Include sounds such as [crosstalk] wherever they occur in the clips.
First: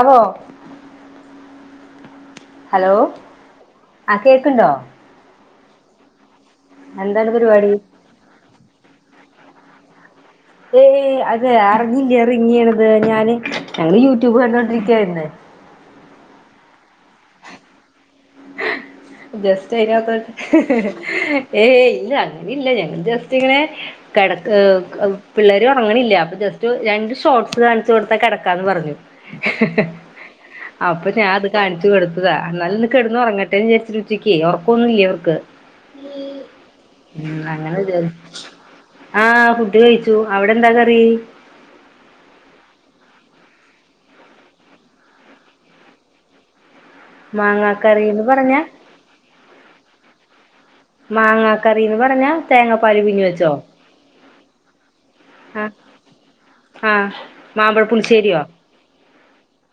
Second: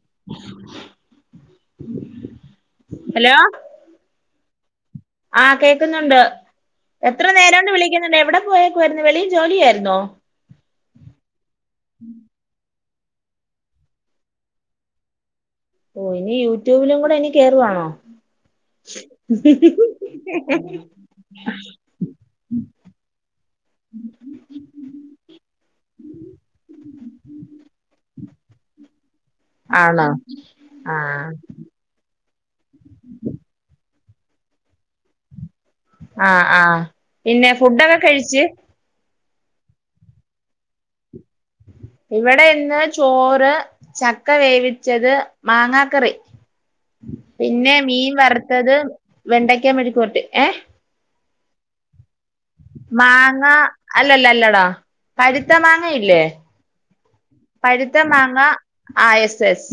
അവോ hello ആ കേൾക്കുണ്ടോ ആഹ് കേക്കുന്നുണ്ട് എത്ര എന്താണ് നേരണ്ട് പരിപാടി വിളിക്ക - ണ്ട് എവിടെ പോയേക്കായിയിരുന്നു വെളിയില് ജോലി ആയിരുന്നോ ഏയ് അതെ അറിഞ്ഞില്ല റിങ് ചെയ്യണത് ഞാന് ഞങ്ങള് യൂട്യൂബ് കണ്ടോണ്ടിരിക്കായിന്ന് ഓ ഇനി യൂട്യൂബിലും കൂടെ ഇനി കയറുവാണോ ജസ്റ്റ് അയിതിനകത്ത് ഏ ഇല്ല അങ്ങനെ ഇല്ല ഞങ്ങ ജസ്റ്റ് ഇങ്ങനെ കിട പിള്ളേര് ഉറങ്ങണില്ല അപ്പൊ ജസ്റ്റ് രണ്ട് ഷോർട്സ് കാണിച്ചു കൊടുത്താൽ കിടക്കാന്ന് പറഞ്ഞു ആണോ അപ്പൊ ഞാൻ ആഹ് അത് കാണിച്ചു കൊടുത്തതാ എന്നാല് ഒന്ന് കെടന്ന് ഉറങ്ങട്ടെന്ന്‌ വിചാരിച്ച് ഉച്ചക്കെ ഉറക്കൊന്നുമില്ല അവർക്ക് ആഹ് ആ ഹ്പിന്നെ അങ്ങനെ ഫുഡൊക്കെ കഴിച്ച് വിചാരിച്ചു ആഹ് ഫുഡ് കഴിച്ചു അവിടെ എന്താ കറി ഇവിടെ ഇന്ന് ചോറ് ചക്ക വേവിച്ചത് മാങ്ങാക്കറി പിന്നെ മീൻ മാങ്ങാക്കറീന്ന് പറഞ്ഞാ വറുത്തത് വെണ്ടയ്ക്ക മെഴുക്കു വരട്ടി ഏ മാങ്ങാ കറിന്ന് പറഞ്ഞാ തേങ്ങാപ്പാല് പിഞ്ഞി മാങ്ങ വെച്ചോ അല്ലല്ല അല്ലടാ പഴുത്ത ആഹ് മാങ്ങയില്ലേ ആഹ് മാമ്പഴ പഴുത്ത മാങ്ങ പുളിശ്ശേരിയോ ആഹ് എസ് എസ്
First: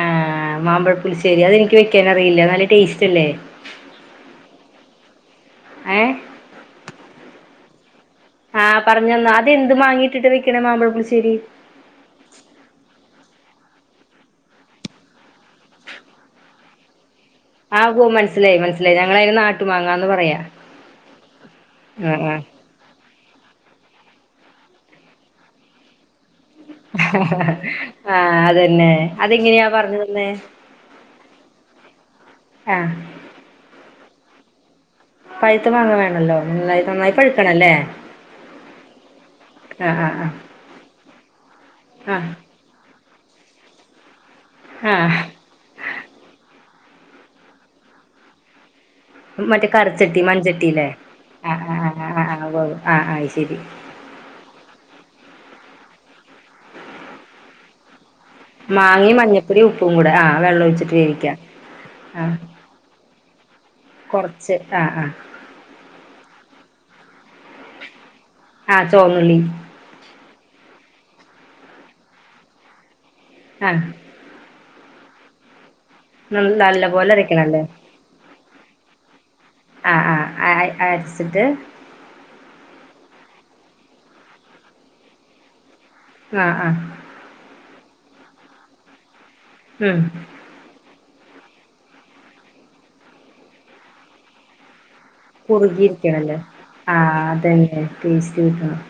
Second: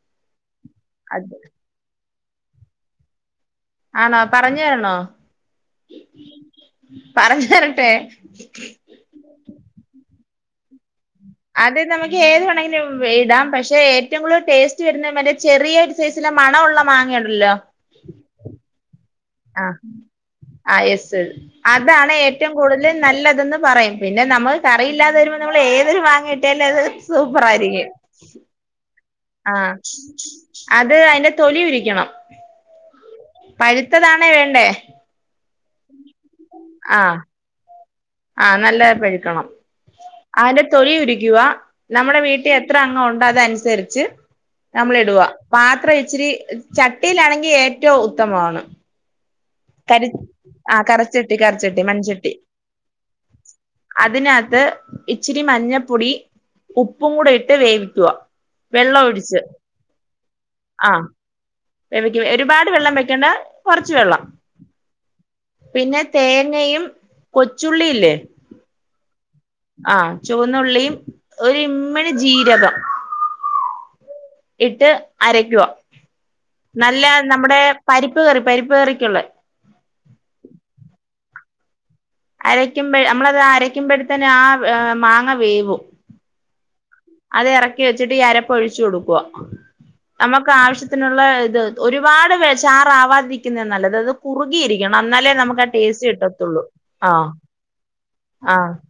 ആഹ് മാമ്പഴപ്പുളിശ്ശേരി അതെനിക്ക് വെക്കാൻറിയില്ല നല്ല ടേസ്റ്റ് അല്ലേ ആണോ പറഞ്ഞു തരണോ ഏഹ് പറഞ്ഞു തരട്ടെ ആഹ് പറഞ്ഞ തന്നോ അത് എ ന്ത് മാങ്ങിയിട്ടിട്ട് വെക്കണേ മാമ്പഴപ്പുളിശ്ശേരി അത് നമുക്ക് ഏത് വേണമെങ്കിലും ഇടാം പക്ഷെ ഏറ്റവും കൂടുതൽ ടേസ്റ്റ് വരുന്ന മറ്റേ ചെറിയ സൈസിലെ മണ ഉള്ള വാങ്ങിയണ്ടല്ലോ ആഹുവ മനസ്സിലായി മനസ്സിലായി ഞങ്ങളായന് നാട്ടു വങ്ങന്ന് പറയാ ആ യെസ് അതാണ് ആഹ് ആഹ് ഏറ്റവും കൂടുതൽ നല്ലതെന്ന് പറയും പിന്നെ നമ്മൾ കറിയില്ലാതെ വരുമ്പോൾ നമ്മൾ ഏതൊരു മാങ്ങ ഇട്ടാലും അത് സൂപ്പർ ആയിരിക്കും ആഹ് അതന്നെ അതെങ്ങനെയാ ആഹ് പറഞ്ഞു തന്നേ അത് അതിന്റെ തൊലി ഉരിക്കണം ആഹ് പഴുത്തതാണേ വേണ്ടേ പഴുത്ത് മാങ്ങ വേണല്ലോ നന്നായി നന്നായി ആഹ് പഴുക്കണല്ലേ ആഹ് നല്ലായിപഴുക്കണം ആഹ് ആഹ് അതിന്റെ തൊലി ഉരിക്കുക ആഹ് നമ്മുടെ വീട്ടിൽ ഇത്ര അങ്ങം ഉണ്ട് അതനുസരിച്ച് നമ്മൾ ആഹ് ആഹ് ഇടുവാ പാത്ര ഇച്ചിരി ചട്ടിയിലാണെങ്കിൽ ഏറ്റവും ഉത്തമമാണ് മറ്റേ കരി കറിച്ചട്ടി ആ മൺചട്ടില്ലേ കറച്ചട്ടി ആഹ് കറച്ചട്ടി ആഹ് മൺചട്ടി ആഹ് ആഹ് ഔ അയ് ശരി അതിനകത്ത് ഇച്ചിരി മഞ്ഞപ്പൊടി ഉപ്പും കൂടെ ഇട്ട് വേവിക്കുക വെള്ളം മാങ്ങി ഒഴിച്ച് മഞ്ഞപ്പൊടി ഉപ്പും കൂടെ ആ വെള്ളം ആ ഒഴിച്ചിട്ട് കേവിക്കുക വേവിക്ക ഒരുപാട് വെള്ളം വെക്കേണ്ട കുറച്ച് വെള്ളം ച്ച് ആഹ് ആഹ് പിന്നെ തേങ്ങയും കൊച്ചുള്ളില്ലേ ആഹ് ചോന്നുള്ളി ആ ചുവന്നുള്ളിയും ഒര്മ്മ്ണി ജീരകം ആഹ് ഇട്ട് അരക്കുക നല്ല പോലെ നമ്മുടെ അരക്കണല്ലേ പരിപ്പ് കറി പരിപ്പ് കറിക്കുള്ള ആ ആ ആ അര് അര്ച്ചിട്ട് അരയ്ക്കുമ്പഴ് നമ്മളത് അരക്കുമ്പോഴത്തന്നെ ആ മാങ്ങ വേവും ആഹ് ആഹ് അത് എറക്കി വെച്ചിട്ട് ഈ അരപ്പൊഴിച്ചു കൊടുക്കുവ ഉം നമുക്കാവശ്യത്തിനുള്ള ഇത് ഒരുപാട് വെ ചാറാവാതിരിക്ക്യന്ന നല്ലത് ഇത് കുറുകിയിരി ക്ക്യണം എന്നാലേ നമുക്ക് ആ ടേസ്റ്റ് കുറുകിയിരിക്കണല്ലേ കിട്ടത്തുള്ളൂ ആ അതന്നെ പേസ്റ്റ് ആ കിട്ടണം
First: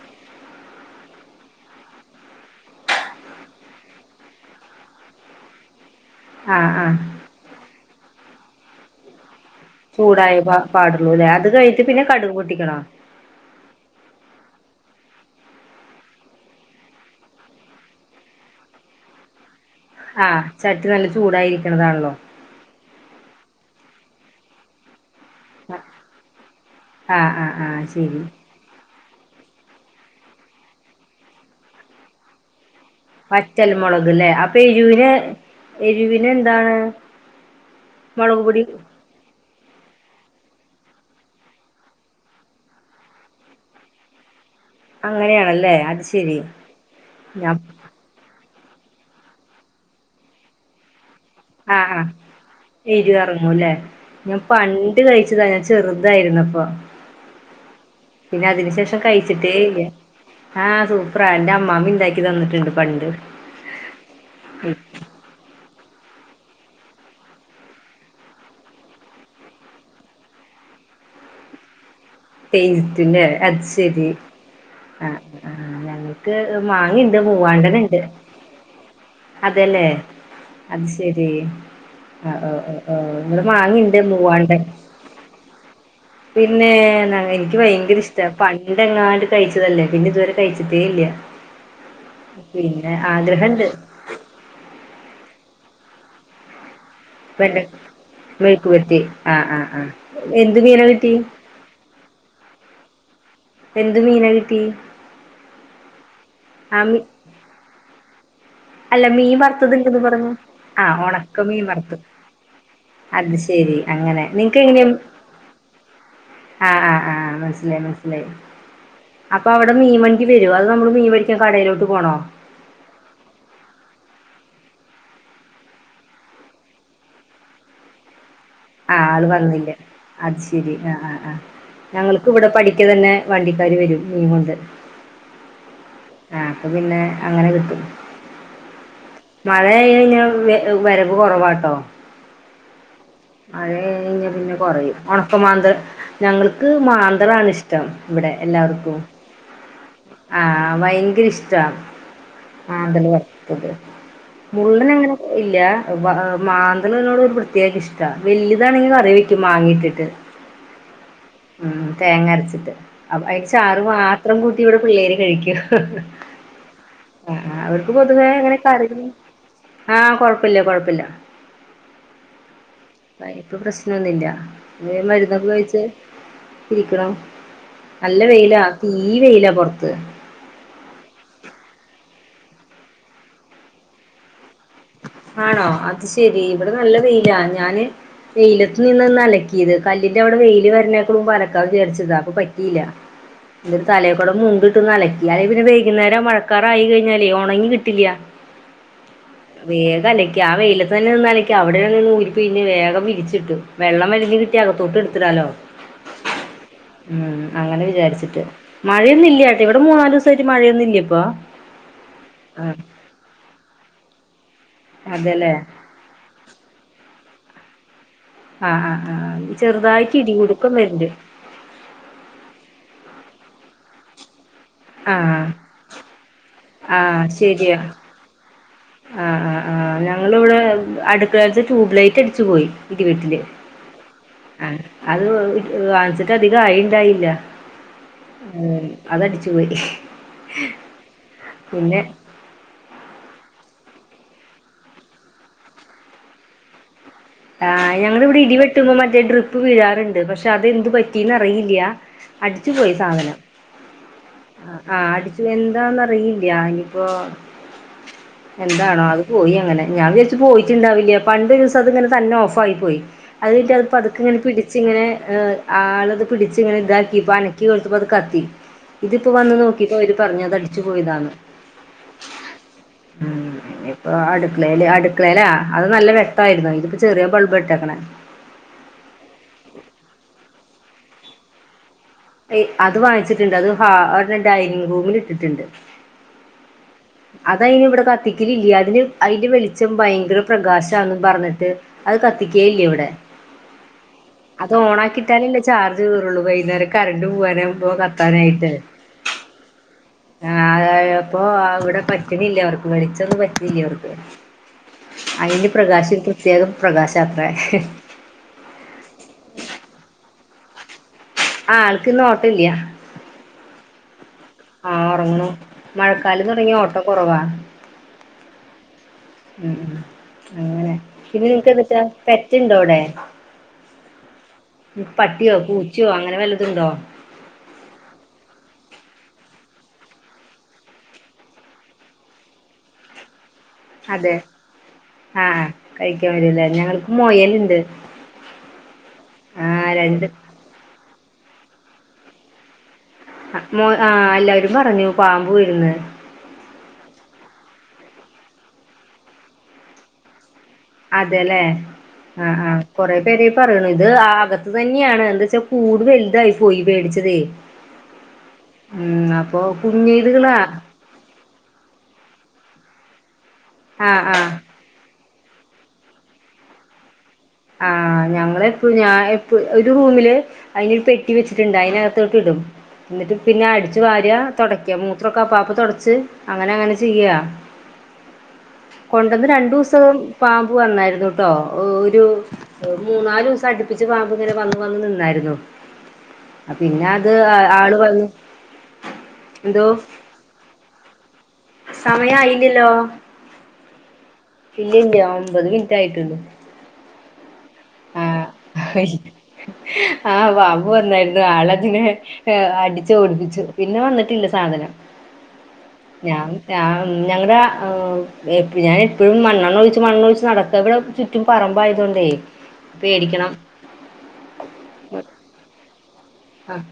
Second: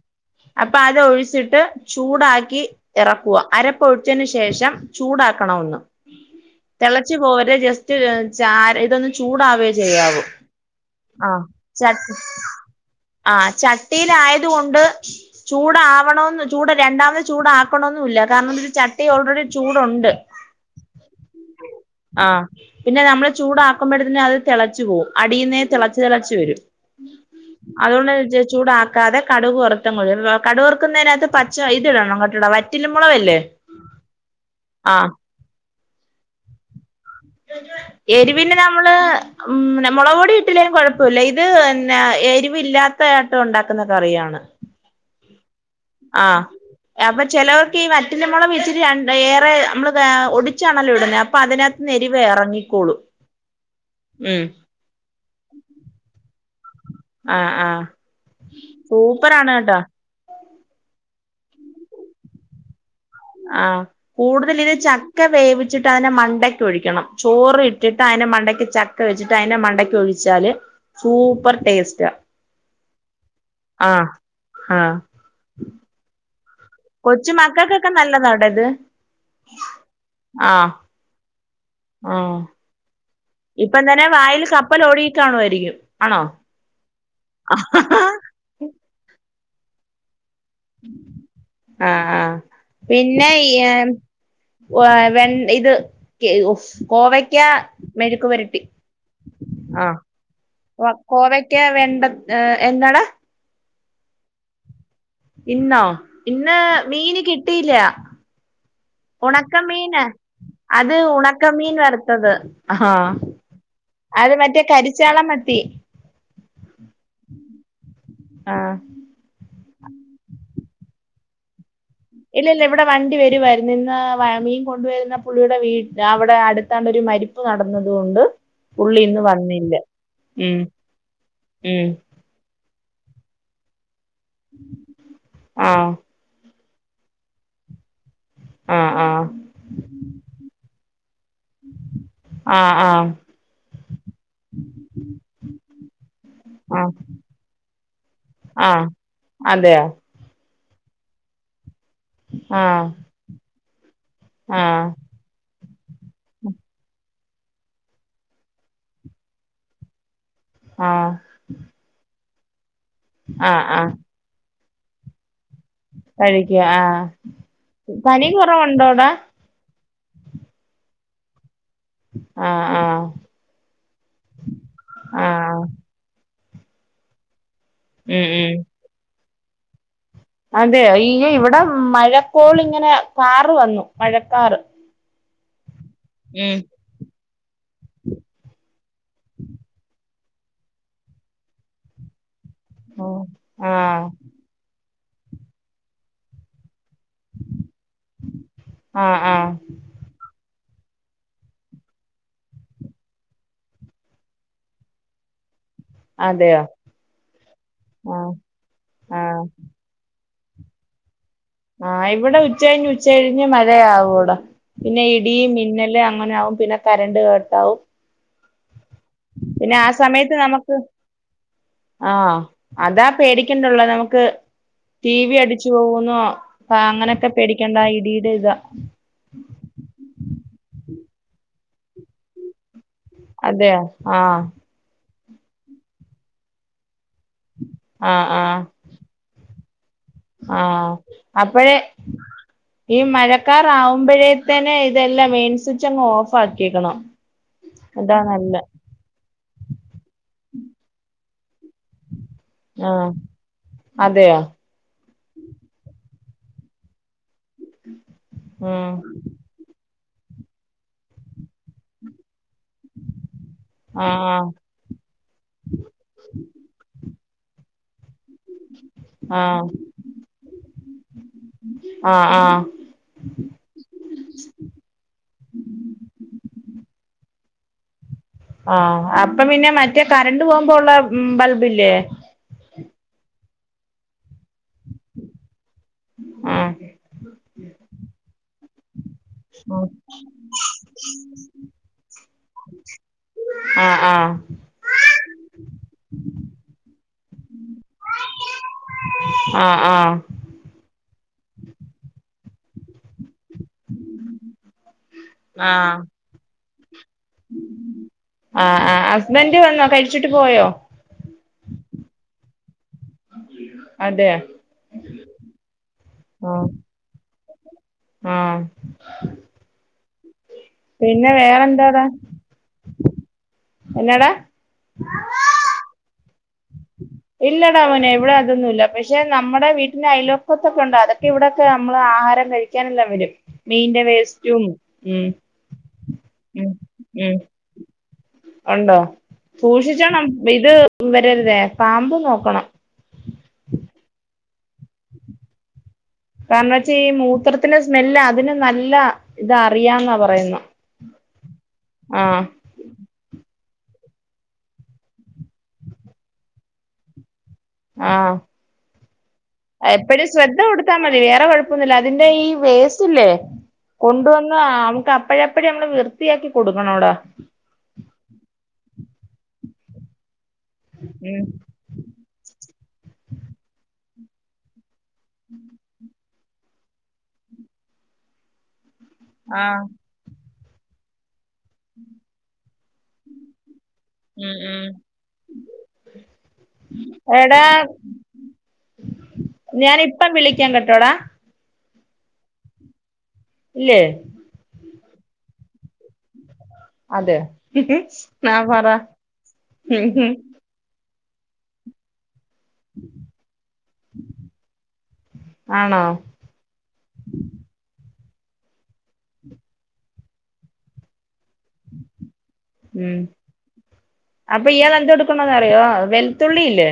അപ്പൊ അത് ഒഴിച്ചിട്ട് ചൂടാക്കി എറക്കുക അരപ്പൊഴിച്ചതിന് ശേഷം ചൂടാക്കണം ഒന്ന് ആ ആ തെളച്ചു പോവര് ജസ്റ്റ് റ്റ് ചാറ് ഇതൊന്ന് ചൂടാവേ ചെയ്യാവൂ ചൂടായേ പാ പാടുള്ളൂലേ അത് കഴിഞ്ട്ട് പിന്നെ കടുക് പൊട്ടിക്കണോ ആ ചട്ടിയിലായത് കൊണ്ട് ചൂടാവണംന്ന് ചൂട് രണ്ടാമത് ചൂടാ ക്കണന്നുല്ല കാരണം ത്ന് ചട്ടി ഓൾറെഡി ചൂടുണ്ട് ആ ചട്ടി നല്ല ചൂടായിരിക്കണതാണല്ലോ ആഹ് പിന്നെ നമ്മള് ചൂടാക്കുമ്പോഴത്തെന് അത് തിളച്ചു പോവും അടിയിന്നേ തിളച്ചു തിളച്ചു വരും ആ ആ ആ അതുകൊണ്ട് ശരി ജെ ചൂടാക്കാതെ കടുക് വരുത്തങ്ങു ഒഴി കടുക് വറുക്കുന്നതിനകത്ത് പച്ച ഇത് ഇടണം വറ്റ വറ്റൽ മുളക് വറ്റൽമുളക് ലേ അപ്പ എരിവിന് എരിവിന് എന്താണ് മുളക് എരിവിന് പൊടി നമ്മള് ഉം മുളക്പൊടി ഇട്ടില്ലേലും കുഴപ്പമല്ല ഇത് പിന്നെ എരിവില്ലാത്തായിട്ടും ഉണ്ടാക്കുന്ന കറിയാണ് [unintelligible] അങ്ങനെയാണല്ലേ അത് ശരി ആഹ് അപ്പൊ ഞാൻ ചിലവർക്ക് ഈ വറ്റൽ മൊളവ് ഇച്ചിരി രണ്ട് ഏറെ നമ്മള് ഒടിച്ചാണല്ലോ ഇവിടുന്നത് അപ്പോം ആ ആ എരു എർങ്ങുല്ലേ ഞാൻ ഉം പണ്ട് പണ്ട് കഴിച്ചത ഞാൻ ചെറുതായിരുന്നപ്പൊ ആഹ് ആഹ് പിന്നെ അതിന് ശേഷം സൂപ്പറാണ് കഴിച്ചിട്ടേ കേട്ടോ ഇല്ല ആ സൂപ്പറാ എന്റെ അമ്മാമ്മീം ണ്ടാക്കി തന്നിട്ടുണ്ട് പണ്ട് ആഹ് കൂടുതൽ ഇത് ചക്ക വേവിച്ചിട്ട് അതിന്റെ മണ്ടയ്ക്ക് ഒഴിക്കണം ചോറിട്ടിട്ട് അതിന്റെ മണ്ടക്ക് ചക്ക ചക്ക വെച്ചിട്ട് അയ്ന്റെ മണ്ടക്ക് ഒഴിച്ചാല് സൂപ്പർ ടേസ്റ്റ ടേസ്റ്റ് ല്ലേ അത് ശരി ആഹ് ആ ക്ക് മാങ്ങിണ്ട് കൊച്ചു മക്കൾക്കൊക്കെ മൂവാണ്ടന്ണ്ട് നല്ലതാട്ടോ ഇത് അതേ ല്ലേ ആഹ് അത് ശരി ആഹ് [unintelligible] ഇവടെ മാങ്ങിണ്ട് മൂവാണ്ടൻ കാണുവായിരിക്കും പിന്നെ ന എൻക്ക് ഭയങ്കര ഇഷ്ട പണ്ട് എങ്ങാണ്ട് കഴിച്ചതല്ലേ പിന്നെ ഇതുവരെ കഴി ആ ആ പിന്നെ [unintelligible] വെൻ ഇത് ക് കോവക് യ്ക്ക വെണ്ട മെഴുക്ക്പരട്ടി മെഴുക്ക് പുരട്ടി ആഹ് ആഹ് ആ ആഹ് എന്ത് മീനാ കിട്ടി കോവയ്ക്ക വെണ്ടക് ഏ എന്താട എന്ത് മീന കിട് ഇന്നാവൂം ഇന്ന് ആ മീ മീന് കിട്ടിയില്ല. അല്ല മീൻ ഉണക്ക വറ്ത്തതുണ്ട്ന്നു മീന് പറ്ഞ്ഞു അത് ആഹ് ഉണക്ക മീൻ ഉണക്കമീൻ വറ്ത്തത് വറുത്തത് ആഹാ അത് ശരി. അങ്ങനെ അത് നിനക്ക് മറ്റേ എങ്ങനെ കരിച്ചാള മത്തി ആഹ് ആഹ് ആഹ് മന്സ്സിലായി മന്സ്സിലായി. ആഹ് അപ്പോ അവ്ടെ മീൻ മണ്ടി വര്വാ അതോ നമ്മള് മീൻ വേട്ക്കൻ കടയിലോട്ട് പോണോ? ഇല്ല ഇല്ല ഇവിടെ വണ്ടി വരുവായിര്ന്നു ഇന്ന് മീൻ കൊണ്ടുവരുന്ന പുള്ളിയുടെ വീട് അവ്ടെ അടുത്താണ്ടൊരു മരിപ്പ്‌ നടന്നത് കൊണ്ട്. പുള്ളി ആഹ് ഇന്ന് ആള് വന്നില്ല അത് ഉം ശരി ആഹ് ആഹ് ആഹ് ഉം ഞങ്ങള് ക്ക്‌ ഇവിടെ പഠിക്ക തന്നെ വണ്ടിക്കാര് വരും മീൻ കൊണ്ട്. ആഹ് ആഹ് ആപ്പ പിന്നെ അങ്ങനെ കിട്ടും. ആഹ് ആഹ്. മഴയായ് കയ്ഞ്ഞ വ വരവ് കൊറവാട്ടോ. ആഹ് ആഹ്. മഴയായ് കയ്ഞ പിന്നെ കൊറയും ഒണ്ക്ക മാന്തൾ. ഞങ്ങൾക്ക് ആഹ് ആഹ് മാന്തളാണ് ഇഷ്ടം ഇവിടെ ആഹ് ആഹ് എല്ലാർക്കും. അതെയോ. ആഹ് ഭയങ്കര ഇഷ്ടാ ആഹ് മാന്തള് വർത്തത്. ആഹ് മുള്ളന് അങ്ങനെ ഇല്ല വ മാന്തള്നോട് ഒരു പ്രത്യേക ഇഷ് ട വെൽതാണെങ്കി കറി വെക്കും മാങ്ങേ ഇട്ടിട്ട്. ആഹ്. ഉം തേങ്ങ അര്ച്ചിട്ട് അപ്പ അയ് ആഹ് ചാറ് ആഹ് മാത്രം കൂട്ടി ഇവിടെ പിള്ളേര് കഴിക്കും. കഴിക്ക ആഹ് ആഹ് ഓൽക്ക് പൊതുവേ പനി അങ്ങനെ [unintelligible] കുറവുണ്ടോടാ ആഹ് കൊഴപ്പല്ല കൊഴപ്പല്ല. ആഹ് ആഹ്. അഹ് ഇപ്പം പ്രശ്നംന്നുല്ല വേം മര്ന്നൊക്കെ ആഹ് കഴിച്ച് ഇരിക്കണം. നല്ല ഉം ഉം വെയിലാ തീ വെയിലാ പൊറ്ത്ത്. അതെ ഈ ഇവിടെ മഴക്കോളിങ്ങനെ കാറ് വന്നു മഴക്കാറ്. ആണോ അത് ശെരി ഉം ഇവിടെ നല്ല വെയിലാ ഞാന്. വെയിലത്ത്ന്ന് നിന്ന്ന്നാ അലക്കിയത് കല്ലിന്റെ അവിടെ വെയില് വര്ണേക്ക്‌ മുമ്പ് അലക്കാന്ന് വിചാരിച്ചതാ അപ്പോ ഇല ഇന്നിട്ട് ആഹ് തലേക്കൂടെ മുണ്ട് ട്ട് അലക്കി അല്ലേ പിന്നെ വൈകുന്നേരം മഴക്കാറ് ആയി കഴിഞ്ഞാലേ ഒണ്ങ്ങി കിട്ടില്യാ. ആഹ് ആഹ്. വേഗം അലക്കി ആഹ് വെയിലത്ത്‌ നിന്ന്ന്നെ അലക്കി അവിടെ നിന്ന് ഊരി പീഞ്ഞ് വേഗം വിരിച്ചിട്ടു. വെള്ളം വലിഞ് കിട്ടിയാ അകത്തോട്ട് ഇട്ത്തിടാലോ. അതെയോ ഉം അങ്ങനെ ആഹ് വിചാരിച്ചിട്ട് ആഹ് മഴയൊന്നുല്ല. ഇവിടെ മൂന്നാല് ദിവസായിട്ട് മഴയൊന്നും ഇല്ലിപ്പൊ. ആഹ് ഇവിടെ ഉച്ച കഴിഞ് ഉച്ച കഴിഞ്ഞ് മഴയാവൂടാ. പിന്നെ അതെല്ലേ ഇടീം മിന്നല് അങ്ങനെ ആകും പിന്നെ കരന്റ് കട്ടാവും. ആഹ് ആഹ് ആഹ് പിന്നെ ആ ചെറ്തായിട്ട് സമയത്ത് ഇടിമുഴക്കം നമുക്ക് വര്ണ്ട്. ആഹ് അതാ പേടിക്കണ്ടുള്ള നമുക്ക്. ടി ആ വി അടിച്ചു പോകുന്നോ പ അങ്ങനൊക്കെ പേടിക്കണ്ട ആഹ് ഇടീടെ ഇതാ. ആഹ് ആഹ് ആഹ് ഞങ്ങള് ഇവിടെ അടുക്കളേതെ ട്യൂബ് ലൈറ്റ് അടിച്ചു പോയി. ഇടി വെട്ടില് ആഹ് അത് വാങ്ങിച്ചിട്ട് അധിക ആയിണ്ടായില്ല. ആഹ് ആഹ് ഉം അത അടിച്ചു പോയി. ആഹ് അപ്പഴേ. പിന്നെ ഈ മഴക്കാറ് ആവുമ്പഴേത്തന്നെ ഇതെല്ലാം മെയിൻ സ്വിച്ച് അങ്ങ് ഓഫ് ആക്ക്യേക്കണം. ആ ഞങ്ങടെ ഇവിടെ ഇടി വെട്ടുമ്പ മറ്റെ ട്രിപ്പ് വീഴാറ്ണ്ട്. പക്ഷെ അത് എന്ത്‌ പറ്റീന്ന് അറിയില്ല. അടിച്ച് പോയി ആഹ സാധനം അതെയോ ആഹ് അടിച്ചു. എന്താന്ന് അറിയില്ല ഇഞ്ഞ്പ്പോ ഉം എന്താണോ അത് പോയി അങ്ങനെ. ഞാൻ വിചാരിച്ച് പോയിട്ടുണ്ടാവില്ല. പണ്ടൊരു ദിവസം അത് ഇങ്ങനെ തന്നെ ഓഫായി പോയി അത് അത് ആ പതുക്കെ ഇങ്ങനെ പിടിച്ച് ഇങ്ങനെ ആളത് പിടിച്ച് ഇങ്ങനെ ഇതാക്കി ഇപ്പ അനക്കി നോക്ക്യേപ്പം അത് കത്തി. ഇതിപ്പൊ ആ വന്ന് നോക്ക്യേപ്പോ അവര് പറഞ്ഞത് അടിച്ചു പോയതാന്ന്. ആ ആ ഉം ഇഞ്ഞ്പ്പൊ അടുക്കളേല് അടുക്കളേലാ. അത് നല്ല വെക്തായിരുന്നു ഇത് ചെറ്യേ ബൾബാ ഇട്ടേക്‌ണെ ആഹ് അപ്പ പിന്നെ മറ്റെ കരണ്ട് പോവുമ്പ ഉള്ള ബൾബ് ഇല്ലേ. അത് വാങ്ങിച്ചിട്ട്ണ്ട് അത് ഹാ അവടെ ഡൈനിങ് റൂമില് ഇട്ടിട്ട്ണ്ട് ആഹ് അതയിന് ഇവിടെ കത്തിക്കലില്ല അതിന് അയിന്റെ വെളിച്ചം ഭയങ്കര പ്രകാശാന്നും പറ്ഞ്ഞിട്ട് അത് കത്തിക്കേ ഇല്ല ഇവടെ. ആഹ് ആഹ് അത് ഓൺ ആക്കിട്ടാലല്ലെ ചാർജ് കേറൊള്ളു. വൈന്നേരം കരണ്ട് പോവാനുമ്പ കത്താനായിട്ട്. ആഹ് ആഹ് ആ അതായപ്പോ അവിടെ പറ്റ്ണില്ല അവർക്ക് വെളിച്ചം ചൊന്നും പറ്റീല്ല അവർക്ക്. അതിന്റെ ആ പ്രകാശം പ്രത്യേകം പ്രകാശാത്രെ ആഹ് ആഹ് ഹസ്ബൻഡ് വന്നോ കഴിച്ചിട്ട് പോയോ. ആഹ് ആൾക്ക് ഇന്ന് ഓട്ടല്ല്യ. അതെ ആഹ് ഒറങ്ങ്ണു. മഴക്കാലം തുടങ്ങിയാ ഓട്ടോ കൊറവാ. ആഹ് ഉം ഉം. അങ്ങനെ പിന്നെ നിനക്ക് എന്തച്ചാ പെറ്റുണ്ടോ അവിടെ എന്നാടാ പട്ട്യാേ പൂച്യാെ അങ്ങനെ വല്ലതുണ്ടോ ഇല്ലടാമോനെ. ഇവിടെ അതൊന്നും ഇല്ല. പക്ഷെ നമ്മടെ വീട്ടിന്റെ അയലോക്കത്തൊക്കെ ഉണ്ട് അതൊക്കെ ഇവിട ഒക്കെ നമ്മള് ആഹാരം കഴിക്കും. ക്കാനെല്ലാം വരും. മീന്റെ അതെ വേസ്റ്റും ഉം ഉം ഉം ഇണ്ട്. ഉണ്ടോ. സൂക്ഷിച്ചണം ഇത് വരരുതേ പാമ്പ് നോക്കണം. അഹ് മോ ആ എല്ലാരും പറഞ്ഞു പാമ്പ് വരും ന്ന് കാര്ണം വെച്ചാ ഈ മൂത്രത്തിന്റെ സ്മെല്ല് അതിന് നല്ല ഇത അറിയാന്നാ പറയുന്നെ അതെ ലെ ആഹ് ആഹ് കൊറെ പേരെ പറിണ് ഇത് ആകത്ത് തന്ന്യാണ്. എന്തച്ചാ കൂട് വല്തായി പോയി വേടിച്ചതേ ആ ഉം അപ്പൊ എപ്പോഴും കുഞീത്കളാ ശ്രദ്ധ കൊടുത്താൽ മതി വേറെ കൊഴപ്പൊന്നുല്ല. അതിന്റെ ഈ വേസ്റ്റ്ല്ലെ ആഹ് ആഹ് കൊണ്ടുവന്ന നമക്ക് അപ്പഴപ്പഴേ നമ്മള് വൃത്തിയാക്കി കൊടുക്കണോടാ ആ ഞങ്ങളിപ്പോ ഞാൻ ഒരു റൂമില് അയിനൊരു പെട്ടി ഉം വെച്ചിട്ട്ണ്ട് അയ് ത്തോട്ട് ഇടും എന്നിട്ട് പിന്നെ അടിച് വാരിയ തൊടയ്ക്ക. മൂത്രൊക്കെ അപ്പാപ്പ് തൊടച്ച് അങ്ങനെ അങ്ങനെ ചെയ്യ. കൊണ്ടന്ന് ആ രണ്ടൂസം. പാമ്പ് വന്നായിരുന്നുട്ടോ. ഒരു മൂന്നാലൂസം അടിപ് പ്പിച്ച് പാമ്പ് ഇങ്ങനെ ഉം വന്നു ഉം വന്നു നിന്നായിരുന്നു. ആ പിന്നെ അത് ആള് വന്ന്. എന്തോ ഞാന് ഇപ്പം വിളിക്കാൻ കേട്ടോടാ. സമയായില്ലല്ലോ ഇല്ലേ ഇല്ലല്ല ഒൻമ്പത് മിനിറ്റ് ആയിട്ടുള്ളൂ അതെ ആ പറ ആഹ് ആഹ് പാമ്പ് വന്നായിരുന്നു ആളതിനെ ഏ അടിച്ചു ഓടിപ്പിച്ചു പിന്നെ വന്നിട്ടില്ല സാധനം ആണോ ഞാൻ ഞാൻ ഞങ്ങളുടെ ഞാൻ എപ്പോഴും മണ്ണെണ്ണ ഒഴിച്ച് മണണ്ണൊഴിച്ച് നടക്ക ഇവിടെ ചുറ്റും പറമ്പായതോണ്ടേ ഉം അപ്പൊ ഇയാൾ എന്ത് എടുക്കന്ന് അറിയോ വെൽ ആഹ് വെൾത്തുള്ളിയില്ലേ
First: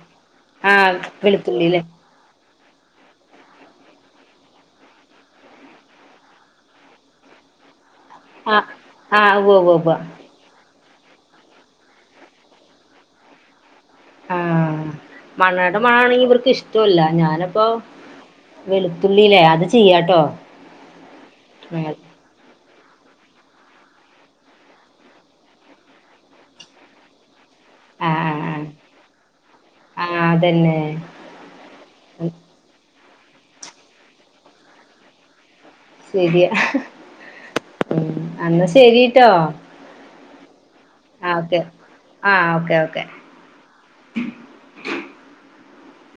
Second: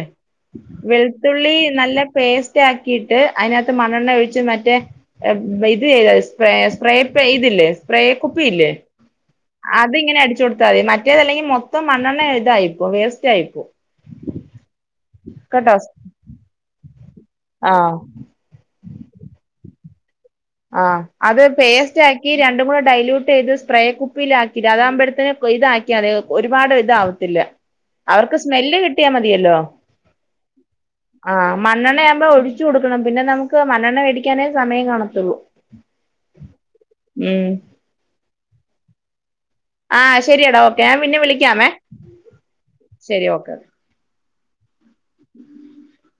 ആഹ് വെളുത്തുള്ളി വെളുത്തുള്ളില്ലേ നല്ല പേസ്റ്റ് ആക്കിയിട്ട് അതിനകത്ത് മണ്ണെണ്ണ ഒഴിച്ച് മറ്റേ ഇത് സ്പ്രേ ഇതില്ലേ സ്പ്രേ ആഹ് കുപ്പിയില്ലേ ആഹ് ഉവ്വ് ഉവ്വ് ഉവ്വ് അതിങ്ങനെ അടി താമതി മറ്റേതല്ലെങ്കി മൊത്തം മണ്ണെണ്ണ ഇതായിപ്പോവും വേസ്റ്റ് ആയി പോവും ആഹ് മണ്ണണ്ണടെ മണ ആണെങ്കി ഇവർക്ക് ഇഷ്ടല്ല ഞാനിപ്പൊ ആ വെളുത്തുള്ളി ലേ അത് ചെയ്യാട്ടോ ആഹ് അത് ആഹ് പേസ്റ്റായി ഈ രണ്ടും കൂടെ ഡൈലൂട്ട് ചെയ്ത് സ്പ്രേ കുപ്പിൽ ആക്കിയിട്ട് അതാകുമ്പോഴത്തേന് ഇതാക്കിയാ മതി ഒരുപാട് ഇതാവും ഇല്ലല്ല ആഹ് അവർക്ക് ആഹ് സ്മെല് കിട്ടിയാ മതിയല്ലോ ആഹ് അതന്നെ ആഹ് മണ്ണെണ്ണ ആവുമ്പോ ഒഴിച്ചു കൊടുക്കണം പിന്നെ നമുക്ക് മണ്ണെണ്ണ മേടിക്കാനേ സമയം കാണത്തുള്ളൂ ശരിയാ ഉം ഉ അന്നാ ശെരിട്ടോ ആഹ ശെരിയടാ ഓക്കെ ഞാൻ പിന്നെ വിളിക്കാമേ ആഹ് ഓക്കെ ഓക്കെ ശെരി ഓക്കെ [inaudible]